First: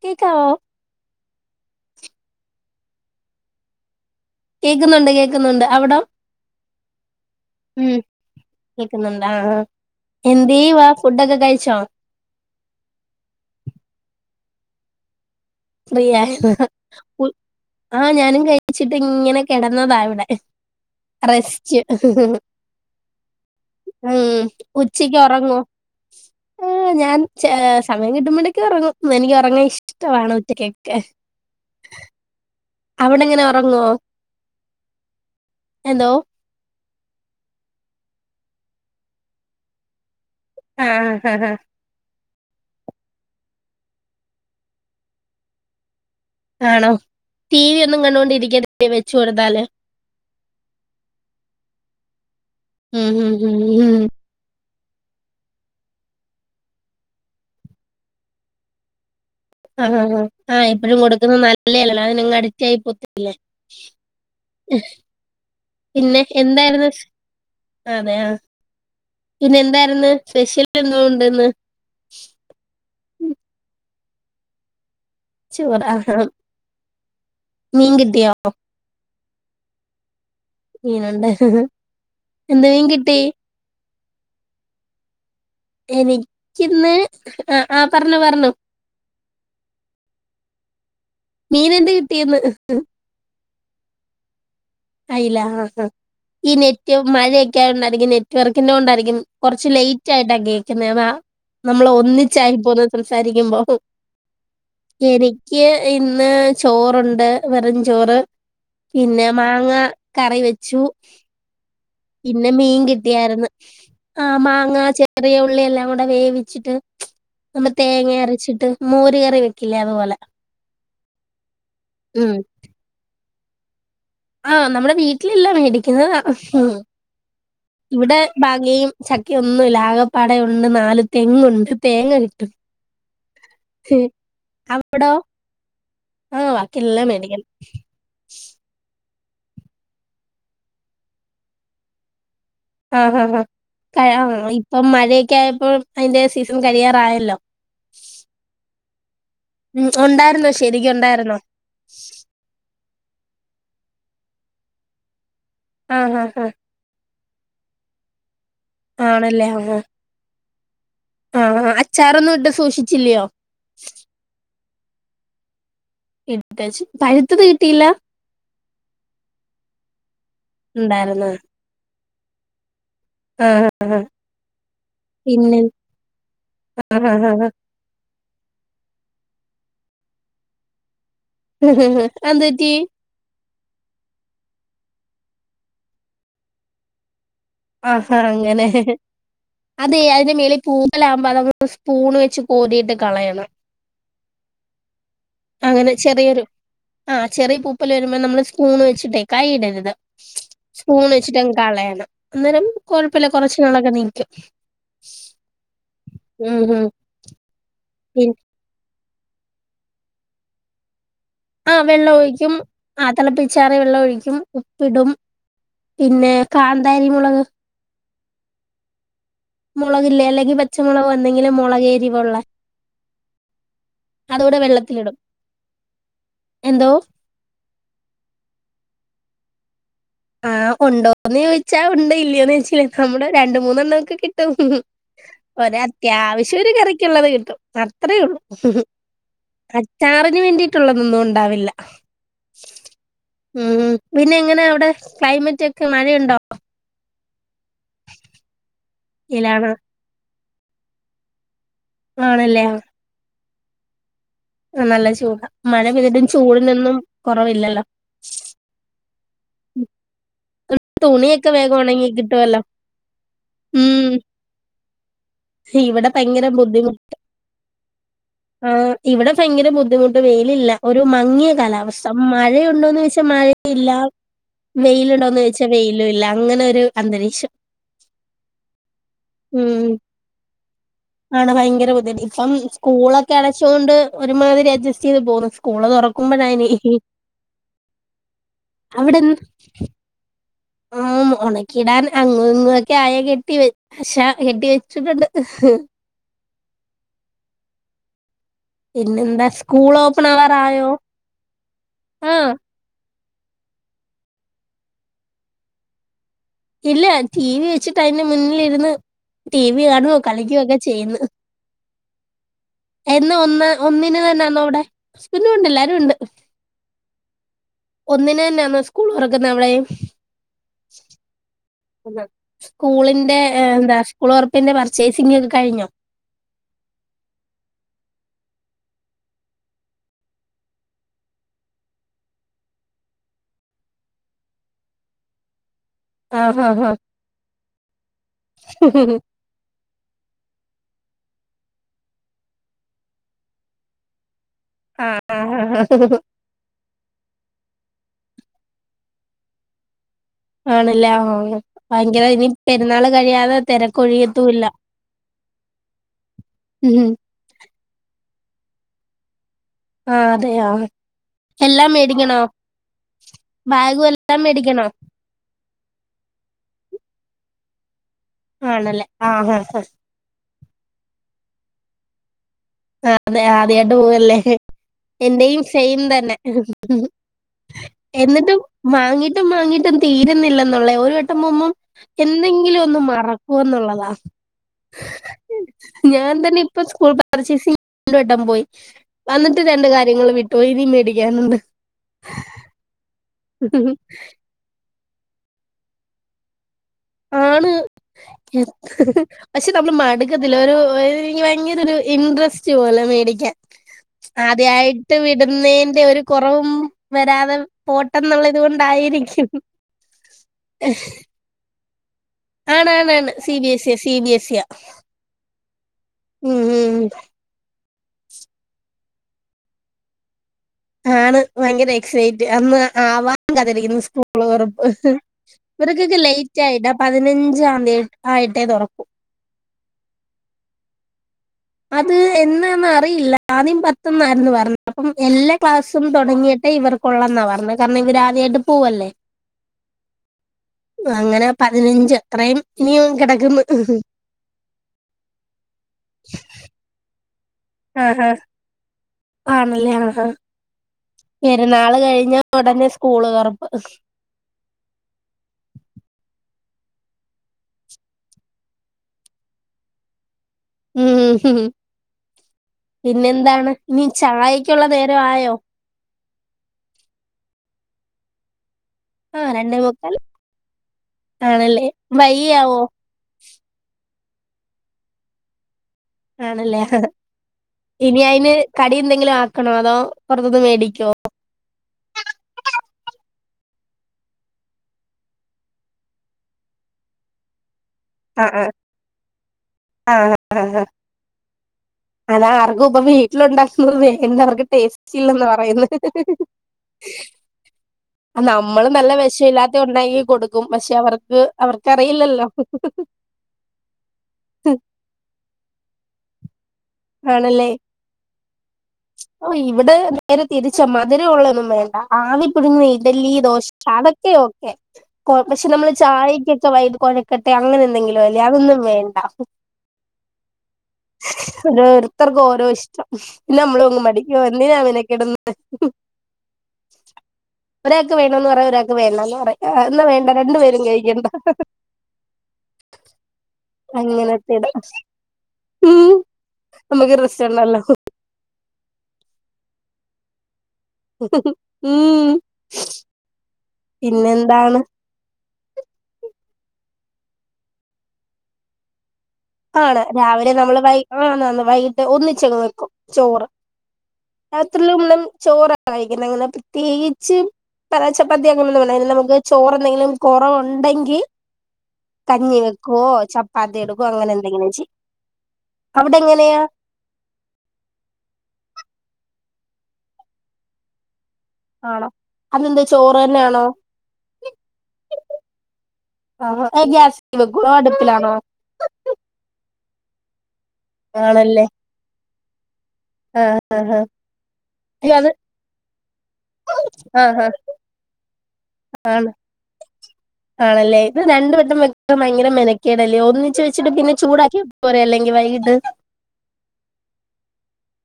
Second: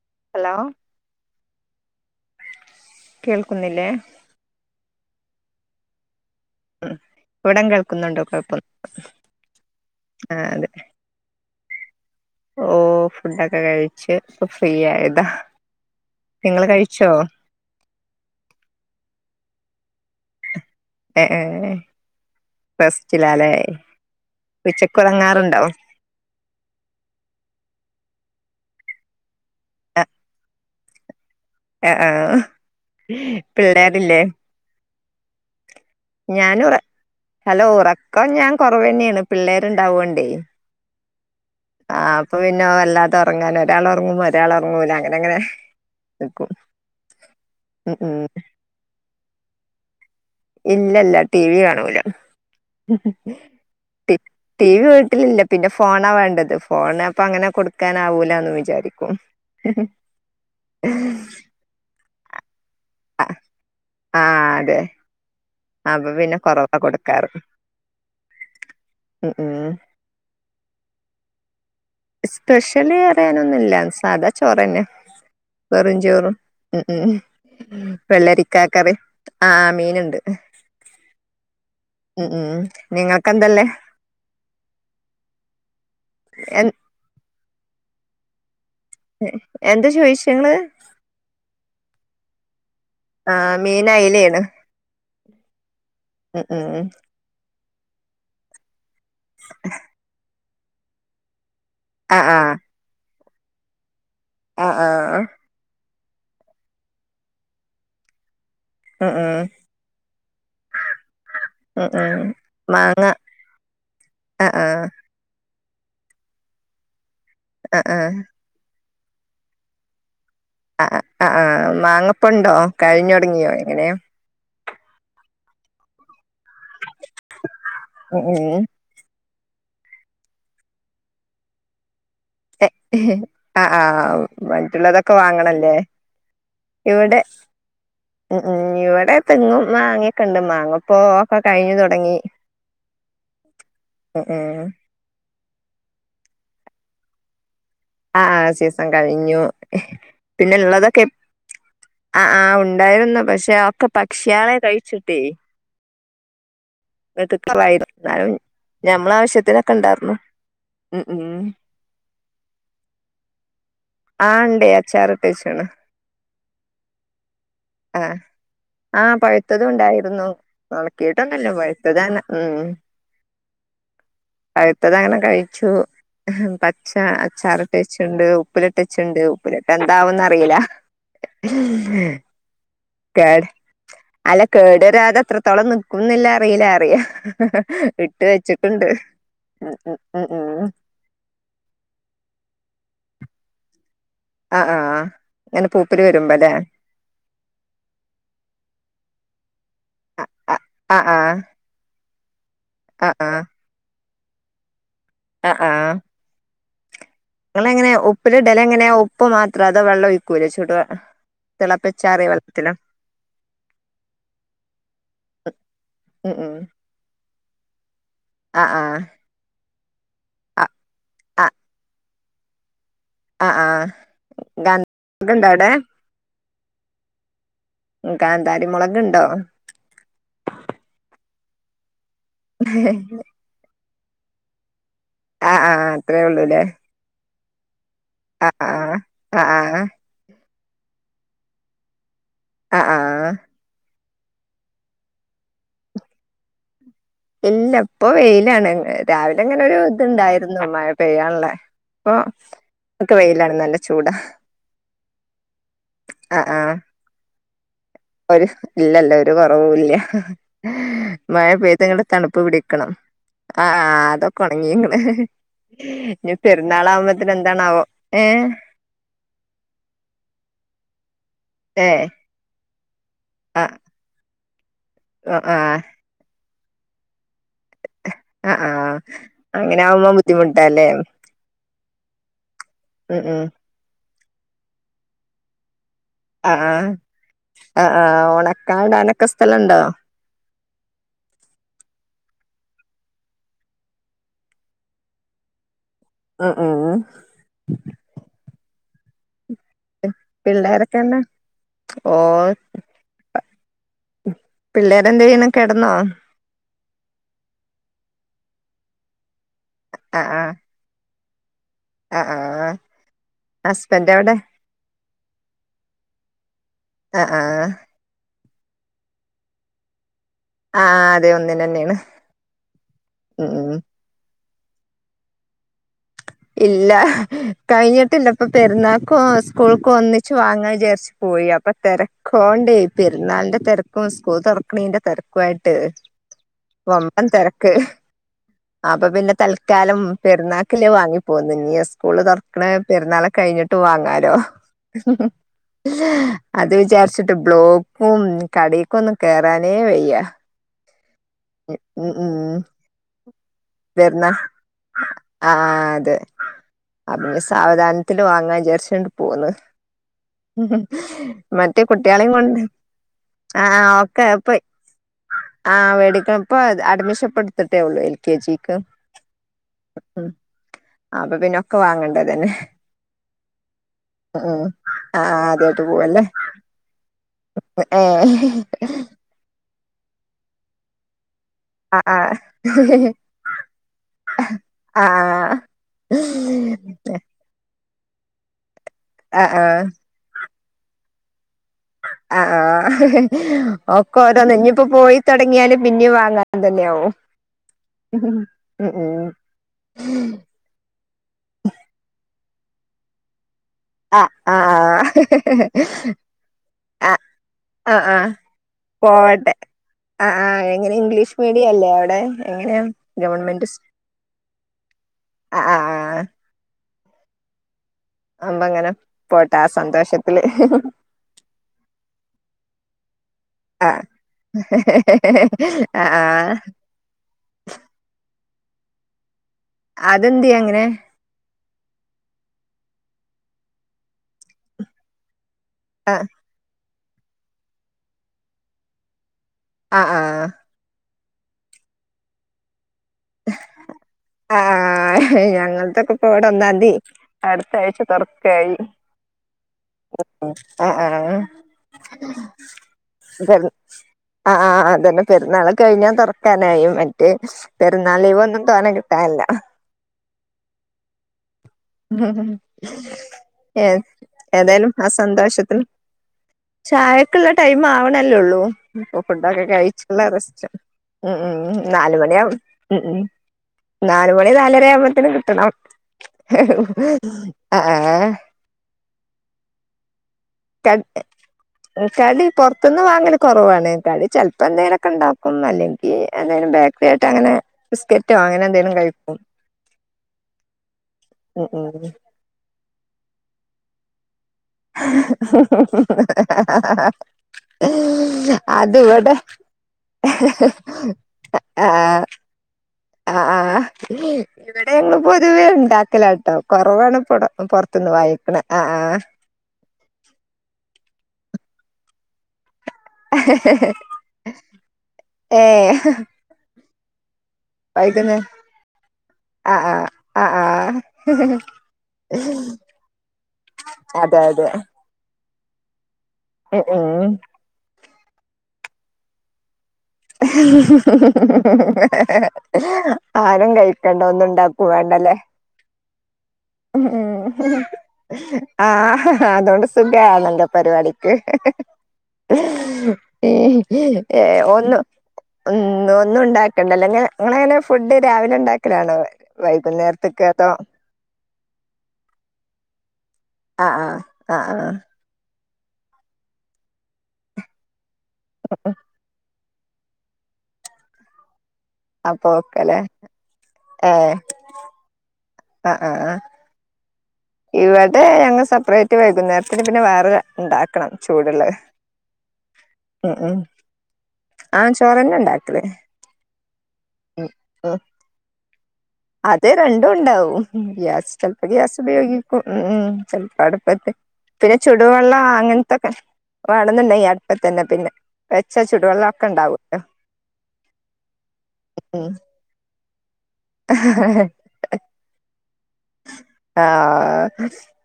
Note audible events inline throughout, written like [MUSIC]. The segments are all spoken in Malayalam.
കേൾക്കാവോ ഹലോ കേൾക്കുന്നില്ലേ കേൾക്കുന്നുണ്ട് കേൾക്കുന്നുണ്ട് അവിടോ ഇവിടം ഉം കേൾക്കുന്നുണ്ടോ കൊഴപ്പം കേക്കുന്നുണ്ട് അ അ ആ അതെ എന്തേവ ഫുഡ ക്കെ കഴി ഓ ഫുഡൊക്കെ കഴിച്ച് ഇപ്പ ഫ്രീ ആയതാ ഫ്രീ ആയതോ നിങ്ങള് കഴിച്ചോ ആ ഞാനും കഴിച്ചിട്ട് ഇങ്ങനെ കിടന്നത ഇവിടെ ഏ ഏ റസ്റ്റ് റെസ്റ്റിലാല്ലേ ഉച്ചക്ക് ഉറങ്ങോ ആ ഞാൻ സമയം കിട്ടുമ്പോടെ എനി ഉറങ്ങും എനിക്ക് ഉറങ്ങാൻ ആ ഇഷ്ടവാണ് കേക്ക ആ ആഹ് ഉറങ്ങോ പിള്ളാരില്ലേ എന്തോ ഞാനുറ ഹലോ ഉറക്കം ഞാൻ കുറവ് തന്നെയാണ് പിള്ളേരുണ്ടാവോണ്ടേ ആ ഹഹ ആ അപ്പൊ പിന്നെ വല്ലാത്ത ഉറങ്ങാൻ ഒരാൾ ഉറങ്ങുമ്പോ ഒരാൾ ഉറങ്ങൂല അങ്ങനെ അങ്ങനെ നിക്കും ആണോ ടി വി ഉം ഒന്നും ഉം കണ്ടൊണ്ടിരിക്ക വെച്ചു കൊടുത്താല് ഇല്ലല്ല ടി വി കാണൂല ഉം ഉം ഉം ഉം ടി വി വീട്ടിലില്ല പിന്നെ ഫോണാ വേണ്ടത് ഫോൺ അപ്പ അങ്ങനെ കൊടുക്കാൻ ആവൂലന്ന് വിചാരിക്കും ആ ഹാ ആ എപ്പോഴും കൊടുക്കുന്ന നല്ലയല്ലല്ലോ അതിന് അങ്ങ് അടിക് [UNINTELLIGIBLE] ആ ആ, അതെ അപ്പൊ പിന്നെ കൊറവാ എന്തായിരുന്നു കൊടുക്കാറ് അതെയ ഉം പിന്നെ ഉം എന്തായിരുന്നു സ്പെഷ്യൽ എന്തോ ഉണ്ട് ഇന്ന് സ്പെഷ്യലി അറിയാനൊന്നും ഇല്ല മിസ്സ് സാദ ചോറ്ന്നെ ചോറ വെറും ചോറും മീൻ കിട്ടിയോ വെള്ളരിക്ക കറി ആ മീനുണ്ട് മീനൊണ്ട് ഉം ഉം നിങ്ങൾക്കന്തല്ലേ എ എനിക്ക് ഇന്ന് ആ ആ പറഞ്ഞു പറഞ്ഞു എന്താ ചോയിച്ചെ ഇങ്ങള് ടീന്ന് ആ മീൻ അയലയാണ് അയില ആ ആ ഇനിത്യോം മഴയും ക്കെയായോണ്ട് ആയിരിക്കും നെറ്റ് വർക്കിൻ്റെ കൊണ്ടാരിക്കും ന്ന് കുറച്ച് ലേറ്റ് ആയിട്ടക്കെ പിന്നെ വാ നമ്മള് ആ ഒന്നിച്ചായ് പോ സാരിക്കുമ്പോ ആ ആ ആ ഇന്ന് ചോറൊണ്ട് വെറും ചോറ് ഉം പിന്നെ ഉം മാങ്ങ കറി വെച്ചു ഉം ഉം പിന്നെ മീൻ മാങ്ങ കിട്ടിയാരുന്ന് ആ മാങ്ങ ചെറിയ ഉള്ളിയെല്ലാം കൂടെ വേവിച്ചിട്ട് നമ്മ ആ ആ തേങ്ങ ആ അരച്ചിട്ട് മോര് കറി വെക്കില്ലേ അതുപോലെ. ആ ആ ആ ആ മാങ്ങപ്പുണ്ടോ കഴിഞ്ഞൊടങ്ങിയോ? അതെങ്ങനെയ ആ നമ്മുടെ വീട്ടിലില്ല മേടിക്കുന്നതാ. ഉം ഇവിടെ ഉം ഉം മാങ്ങയും ചക്ക എനിക്കൊന്നൂല്ല ആകപ്പാടെ ഉണ്ട് നാല് തെങ്ങുണ്ട് തേങ്ങ കിട്ടും ആ ആ അവിടോ മറ്റുള്ളതൊക്കെ വാങ്ങണംല്ലേ ആഹ് ബാക്കിയെല്ലാം ഇവിടെ മേടിക്കണം ഉം ഉം ഇവിടെ തെങ്ങും മാങ്ങേക്ക ഉണ്ട് മാങ്ങപ്പൊ ഒക്കെ കഴിഞ്ഞു തുടങ്ങി. ആഹ ഹ ഹ ഉം ക ഉം ഇപ്പം മഴെ ക്കെ ആയപ്പോം അതിന്റെ സീസൺ കഴിയാറായല്ലോ? ആ ആ സീസൺ കഴിഞ്ഞു. ഉം ഉണ്ടായിരുന്നോ ശരിക്കും പിന്നെള്ളതൊക്കെ ഉണ്ടായിരുന്നോ ആ ആ ഉ ഇണ്ടായിരുന്നു പക്ഷെ ഒക്കെ പക്ഷിയാളെ കഴിച്ചിട്ടേ ആ ആ ആ [UNINTELLIGIBLE] ഞമ്മള ആവശ്യത്തിനൊക്കെ ഇണ്ടാർന്നു ആ അച്ചാറൊന്നും ഇട്ട് സൂക്ഷിച്ചില്ലയോ? ആ ഉണ്ടേ അച്ചാറിട്ട് വെച്ചേക്കണ് ഇട്ടേച്ചു പഴു പഴുത്തത് കിട്ടീല ആ ആ പഴുത്തതും ഉണ്ടായിരുന്നു. ഉണ്ടായിരുന്നോ ഒണക്കീട്ടൊന്നും ഇല്ല പഴുത്തത് തന്നേ. ഉം ഉം ആഹ് ആഹ് പഴുത്തത് അങ്ങനെ പിന്നെ കഴിച്ചു. പച്ച ആഹ് ആഹ് ആഹ് അച്ചാറിട്ട് വെച്ചിട്ടുണ്ട് ഉപ്പിലിട്ടച്ചിട്ടുണ്ട് ഉപ്പിലി എന്താവൊന്ന് അറിയില്ല അതെന്തേ കേട് അല്ല കേട്വരാതെ അത്രത്തോളം നിക്കുംന്നല്ല അറിയില്ല അറിയ ആഹാ ഇട്ട് അങ്ങനെ വെച്ചിട്ടുണ്ട് ഉം അതെ ഉം അതിന്റെ ഉം മേളിൽ ഉം പൂക്കള ആകുമ്പോ അതമ്മേ സ്പൂണ് വെച്ച് കോരീട്ട് കളയണം ആഹ് ആഹ് ആഹ് ഇങ്ങനെ അങ്ങനെ പൂപ്പല് ചെറിയൊരു വരുമ്പല്ലേ ആ ചെറിയ പൂപ്പല് വരുമ്പോ നമ്മള് സ്പൂണ് വെച്ചിട്ടേ കൈ ഇടരുത് ആഹ് സ്പൂൺ ആഹ് ആഹ് വെച്ചിട്ട് അങ്ങ് കളയണം അന്നേരം കുഴപ്പല്ല കുറച്ച് നാളൊക്കെ നിക്കും ആ ആ ഉം ഹും ങ്ങഎങ്ങനെ ഉപ്പില് ഇടല് എങ്ങനെയാ ഉപ്പ മാത്രം അതോ വെള്ളം ഒഴിക്കൂല ചുടാ ആ വെള്ളം ഒഴിക്കും ആതിളപ്പിച്ചാറി വെള്ളം ഒഴിക്കും ഉപ്പിടും പിന്നെ കാന്താരി മുളക് ആ ആ മുളകില്ലേ അല്ലെങ്കിൽ പച്ചമുളക് വന്നെങ്കിലും മുളകേരിയും ഉള്ളെ ആ ആ വെള്ളത്തിലിടും ഗാന്ധ ഇണ്ട അവിടെ എന്തോ കാന്താരി മുളക്ണ്ടോ ആ് ഉണ്ടോന്ന് ചോദിച്ചാ ഉണ്ട് ഇല്ല്യൊന്നു ചോയിച്ചാല് ആഹ് നമ്മുടെ രണ്ട്മൂന്നെണ്ണോ ക്കെ കിട്ടും ഒര് ആഹ് അത്രേ ഉള്ളൂല്ലേ അത്യാവശ്യ ഒരു കറിക്കുള്ളത് കിട്ടും അത് അത്രേ ഉള്ളു ആഹ് ആഹ് ആഹ് അച്ചാറിനു വേണ്ടി ള്ളതൊന്നും ഉണ്ടാവില്ല ആഹ് ആഹ് ഉം പിന്നെ എങ്ങനെയ അവിടെ ക്ലൈമറ്റ് ഒക്കെ മഴയുണ്ടോ ഇല്ല ഇപ്പോൊ വെയിലാണ് രാവിലെ അങ്ങനെ ഇലാണ് ഒരു ഇത്ണ്ടായ [UNINTELLIGIBLE] അ പെയ്യണല്ലേ ഓ ആണല്ലേ ഒക്കെ വെയിലാണ് നല്ല ചൂടാ നല്ല ചൂടാ മഴ പെയ്തിട്ടും ആഹ് ആഹ് ചൂടിനൊന്നും കൊ കുറവ ഇല്ലോ ഒരു ഇല്ലല്ല കുറവല്ല മഴ തുണിയൊക്കെ വേഗം പെയയത് ഇങ്ങ ഉണങ്ങി തണുപ്പ് കിട്ടുമല്ലോ പിടിക്കണം ആ് ഉം അതൊക്കെ ഉണങ്ങിങ്ങ ഇവിടെ ഇ പെരുന്നാള ആകുമ്പോത്തന് എന്താണാവോ ഏഹ് ആ് ഇവിടെ ഭയങ്കര ബുദ്ധിമുട്ട് വെയിലില്ല ഒരു മങ്ങിയ ഏഹ് കാലാവസ്ഥ മഴയു ഉണ്ട ഴ ആഹ് ഇല്ല വെയിലുണ്ടോന്ന് ആഹ് ദിച്ചാൽ വെയിലും ഇല്ല അങ്ങനെ ഒരു അന്തരീക്ഷം ആഹ് ആഹ് ഉം അങ്ങനെ ആവ്പ ബുദ്ധിമുട്ടല്ലേ ആണ് [UNINTELLIGIBLE] ഇപ്പം സ്കൂളൊക്കെ അടച്ചൊണ്ട് ഒരുമാതിരി അഡ്ജസ്റ്റ് ചെയ്ത് പോകുന്നു സ്കൂള് തുറക്ക ആ ആ ആ ഉണക്കാടാനൊക്കെ സ്ഥലണ്ടോ ആ ഉണക്കി ഇടാൻ അങ്ങങ് ഇങ്ങൊക്കെ ആയാ കെട്ടി വെ പക്ഷാ എട്ടി വെച്ചിട്ടുണ്ട് ആ ആ ആ പിന്നെന്താ സ്കൂൾ ഓപ്പൺ ആവാറായോ പിള്ളേരൊക്കെന്നാ ആ പിള്ളേരെന്ത ചെയ്യന കെടന്നോ ഇല്ല ടി വി വെച്ചിട്ട് അതിന്റെ മുന്നിലിരുന്ന് ടി വി കാണുമോ ആ ആ കളിക്കുവ ഒക്കെ ചെയ്യുന്നു ആ ആ എന്ന ഒന്ന് ഹസ്ബൻഡ് ഒന്നിന് എവിടെ തന്നെന്ന അവിടെ പിന്നുംണ്ട്ല്ലാരും ഉണ്ട് ആ ആ ഒന്നിനന് തന്നെ സ്കൂൾ തൊറക്കുന്ന അവളെ ആഹ് അതെ ഒ സ്കൂളിന്റെ ഉം എന്താ സ്കൂളൊ ഇ എന്റെ പർച്ചേസിംഗ് ഒക്കെ കഴിഞ്ഞോ ഇല്ല കഴിഞ്ഞിട്ടില്ല ഇപ്പൊ പെരുന്നാൾക്കും സ്കൂൾക്ക ഒന്നിച്ചു വാങ്ങാൻ വിചാരിച്ചു പോയി അപ്പൊ തിരക്കോണ്ടേ പെരുന്നാളിന്റെ തിരക്കും സ്കൂൾ തിറക്കണീന്റെ തിരക്കുയിട്ട് ആഹാ ഹാ. ട്ട് വമ്പൻ തിരക്ക് അപ്പൊ പിന്നെ തൽക്കാലം പെരുന്നാക്കില് വാങ്ങി അപ്പൊ നീ സ്കൂള് തുറക്കണ പെരുന്നാളെ കഴിഞ്ഞിട്ട് വാങ്ങാലോ ആ, ആ, ആ. അത് വിചാരിച്ചിട്ട് ബ്ലോക്ക് ഉം കടക്കൊന്നും കേയറാനേ വയ്യ ആണല്ലേ ആ ഉം ഭയങ്കര ഉം ഇനി പെരുന്നാൾ കഴിയാതെ പെരുന്നാ തിരക്കൊഴിയത്തൂല്ല അ സാവധാന വാങ്ങാൻ ചേർച്ചിയണ്ട് പോകന്ന് ആ അതെയ എല്ലാം കുട്ടികളെയും മേടിക്കണോ കൊണ്ട് ബാഗും എല്ലാം മേടിക്കണോ ആ് മേടിക്കണ ഇപ്പ അഡ്മിഷൻ പടുത്തിട്ടേ ഉള്ളൂ എനി ആണല്ലേ ആഹ ഹഹ ആ അപ്പൊ പിന്നെ ഒക്കെ വാങ്ങണ്ടേത് തന്നെ അതെ ആദ്യായിട്ട് പോവല്ലേ, ആഹ് എന്റെയും ആദ്യായിട്ട് സെയിം പോവല്ലേ തന്നെ ഏഹ് എന്നിട്ടും മാങ്ങിട്ടും മാങ്ങിട്ടും. തീരുന്നില്ലെന്നുള്ള ഒരു മും മും ആഹ് എന്തെങ്കിലും ഒന്ന് മറക്കും എന്നുള്ളതാ, ആഹ് ആഹ് ഞാൻ തന്നെ ഇപ്പ സ്കൂൾ [UNINTELLIGIBLE] പോയി ആഹ് വന്നിട്ട് ആഹ് രണ്ട് കാര്യങ്ങള് വി ടോയി ഇനി മേടിക്കാനുണ്ട്. ആഹ ഒക്ക ഒരോന്ന് ഇനിയിപ്പ പോയി. തെടങ്ങിയാലും പിന്നെ വാങ്ങാ ആണ് ഉം ഉം പക്ഷെ നമ്മള് മടുക്കത്തില്ല. ഒരു ഒര് ഇങ്ങനൊരു ഇൻട്രസ്റ്റ്. ഇച്ചു പോലെ മേടിക്കാൻ. ആ ആ ആദ്യമായിട്ട് വിടുന്നതിന്റെ ഒരു കുറവും ആ വരാതെ ആ ആ പോട്ടെന്നുള്ള ഇത് കൊണ്ടായിരിക്കും പോവട്ടെ ആ ആ എങ്ങനെ ഇംഗ്ലീഷ് മീഡിയം അല്ലേ. ഡേ ആണാണാണ് C BS C, C. BS C ആ ആ ആ ആ ഉ ഉ. അമ്പങ്ങനെ പോട്ട ആ സന്തോഷത്തില്. ആണ് വയങ്കര എക്സൈറ്റ്. അന്ന് ആവാൻ ആ കാത്തിരിക്കണ് സ്കൂള് തുറപ്പ് ആ ഇവർക്കൊക്കെ ആ ലേറ്റ് ആയിട്ട് ആ പതിനഞ്ചാം തിയതി ആയിട്ട് ട്ടെ തുറക്കും അതെന്ത്യാ അങ്ങനെ. അത് എന്നാന്ന് അറിയില്ല. ആദ്യം പത്തുന്ന് ആയിരുന്നു പറഞ്ഞത്. അപ്പം എല്ലാ ക്ലാസും ആ തുടങ്ങിയിട്ടെ ഇവർക്ക്. കൊള്ളെന്നാ [UNINTELLIGIBLE] ഇവര് ആദ്യായിട്ട് പോൂവല്ലേ ആഹ ആഹ അങ്ങനെ പതിനഞ്ച് എത്രയും. ആ ഞങ്ങക്കൊക്ക [UNINTELLIGIBLE] ഒന്നാതി. അടുത്ത ആഴ്ച ആഹാ. തുറയ്ക്കായി. ആണല്ലേ ആഹ ആ സ്കൂള് തുറപ്പ്. ആ അതന്നെ പെരുന്നാള് കഴിഞ്ഞാൽ തുറക്ക [UNINTELLIGIBLE] മറ്റ് പെരുന്നാൾ ലീവ് ഒന്നും തോൻ എടുത്താനല്ല. ഉം ഉ മ് മ് ഏ ഇനി ചായക്കുള്ള ഏതായാലും ആ നേരം ആയോ? സന്തോഷത്തിന് ചായക്കൊള്ള ടൈം ആവണല്ലേ ഉള്ളൂ ആ ഫുഡൊക്കെ രണ്ടേ മുക്കാൽ കഴിച്ചുള്ള റസ്റ്റ് മ് മ് ആണല്ലേ. നാലുമണിയാവും വൈകിയാവോ? മ് മ് നാല് മണി നാലര ആവുമ്പോത്തേന് കിട്ടണം ആണല്ലേ ഹ ഇനി ആഹ് അയിന് കടി എന്തെങ്കിലും ആക്കണോ അതോ [UNINTELLIGIBLE] പുറത്തുന്ന് മേടിക്കോ ത്തന്ന് വാങ്ങല് കുറവാണ് കടി ചിലപ്പോം എന്തേലൊക്കെ ഉണ്ടാക്കും അല്ലെങ്കിൽ എന്തേലും ബേക്കറി ആയിട്ട് അങ്ങനെ ബിസ്ക്കറ്റോ ആ അങ്ങനെ ആ എന്തെങ്കിലും കഴിക്കും ആ ഉം ഉം അത ആർക്കും ഇപ്പ വീട്ടിലുണ്ടാക്കുന്നേ വേ എന്താവർക്ക് ടേസ്റ്റല്ലെന്ന് പറയുന്നു നമ്മള് അത് നല്ല ഇവിടെ വിഷ ഇല്ലാത്ത ഉണ്ടങ്കി കൊടുക്കും പക്ഷെ അവർക്ക് അവർക്കറിയില്ലല്ലോ ആ ആ ഇവിടെ ങ്ങള് പൊതുവേ ഉണ്ടാക്കലട്ടോ കുറവാണ് ആണല്ലേ പുറത്തുന്ന് വാങ്ങിക്ക്ണെ ഓ ഇവിടെ നേരെ തിരിച്ചം മധുരവുള്ളേയേന്നും വേണ്ട ആവി പുഴുങ്ങി ഇഡലി ദോശ ആഹ് അതൊക്കെയ ഓക്കെ പക്ഷെ നമ്മള് ഏഹ് ചായക്കൊക്കെ വൈ കട്ടെ അങ്ങനെ എന്തെങ്കിലും വൈകുന്നേ അല്ലേ അതൊന്നും വേണ്ട ആഹ് ആഹ് ആഹ് ആഹ് ഓരോരുത്തർക്ക് ഓരോ ഇഷ്ടം പിന്നെ നമ്മളങ്ങ് മടിക്കും എന്തിനാമെനക്കെടു [INAUDIBLE] മ് മ് ഒരാൾക്ക് വേണന്ന് പറയാ ഒരാൾക്ക് വേണന്ന് പറയും എന്നാ വേണ്ട രണ്ടു പേരും കഴിക്കണ്ട ആരും കഴിക്കണ്ട ഒന്നും അങ്ങനത്തെടാ ഉണ്ടാക്കും വേണ്ടല്ലേ ഉം നമുക്ക് റെസ്റ്റ് ഉണ്ടല്ലോ ആ അതുകൊണ്ട് സുഖ ആണല്ലോ പരിപാടിക്ക് ഉം ഏ പിന്നെന്താണ് ഒന്നു ഒന്ന് ഒന്നും ഉണ്ടാക്കണ്ടല്ലോങ്ങന നിങ്ങ അങ്ങനെ ഫുഡ് രാവിലെ ഉണ്ടാക്കലാണോ ആണ് വൈകുന്നേരത്തേക്ക് രാവിലെ അതോ നമ്മള് വൈ ആ നന്ന് വൈകിട്ട് ഒന്നിച്ചങ്ങ് വെക്കും ചോറ് ആഹ് ആഹ് ആഹ് ആഹ് രാത്രിലും ചോറ് വായിക്കണം അങ്ങനെ പ്രത്യേകിച്ച് പറ ചപ്പാത്തി [UNINTELLIGIBLE] നമുക്ക് ചോറെന്തെങ്കിലും കൊറവോണ്ടെങ്കി അപ്പൊ കഞ്ഞി ഓക്കെല്ലേ വെക്കുവോ ചപ്പാത്തി എടുക്കോ ഏഹ് അങ്ങനെ എ [UNINTELLIGIBLE] ആഹ് അവിടെ ആഹ് ആഹ് എങ്ങനെയാ ഇവിടെ ഞങ്ങൾ സെപ്പറേറ്റ് വൈകുന്നേരത്തിന് പിന്നെ വേറെ ഉണ്ടാക്കണം ചൂടുള്ളത് ആണോ അതെന്താ ചോറ് ഉം ഉം തന്നൊണോ ആഹ് ചോറന്നെ ഉണ്ടാക്കല് ആ ഗ്യാസിൽ വെക്കുമോ അടുപ്പിലാണോ. ത് രണ്ടും ഉണ്ടാവും. ഉം ഗ്യാസ് ആണല്ലേ ചിലപ്പോ ഗ്യാസുപയോഗി ഉം ഉം ആഹ് ചിലപ്പോൾ അടുപ്പ് ആഹ് ഒക്കെ ഇത്തിരി അയ്യോ അത് ചൂടുവെള്ളവും അങ്ങനത്തൊക്കെ വേണമെന്നുണ്ടെങ്കിൽ ഈ ആഹ് അടുപ്പിൽ ആഹ് തന്നെ പിന്നെ. വെച്ച ചുടുവെള്ളം ആണ് ഒക്കെ ഉണ്ടാവുല്ലോ ആണല്ലേ ഇത് രണ്ടവട്ടം വെക്കൻ ഉം ഭയങ്കര മെനക്കെടാ . ടല്ലേ ഒന്നി ആഹ് വൈകിട്ട് ആ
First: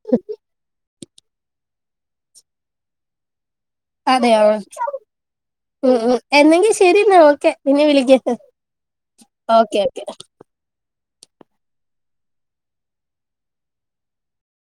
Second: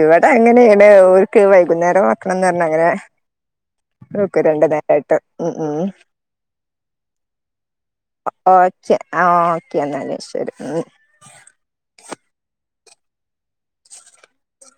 ഇവിടെ അങ്ങനെയാണ് ഒരു. വൈകുന്നേരം വക്കണമെന്ന് പറഞ്ഞ അങ്ങനെ. അതെയോ വെക്കും രണ്ടു നേരമായിട്ട് ഉം ഉം എന്നെങ്കി ശരി എന്നാ ഓക്കെ പിന്നെ വിളിക്കാം ഓക്കെ അപ്പോ ഒക്കെ ഒക്കെ ഓക്കെ എന്നാല് ശരി ഉം.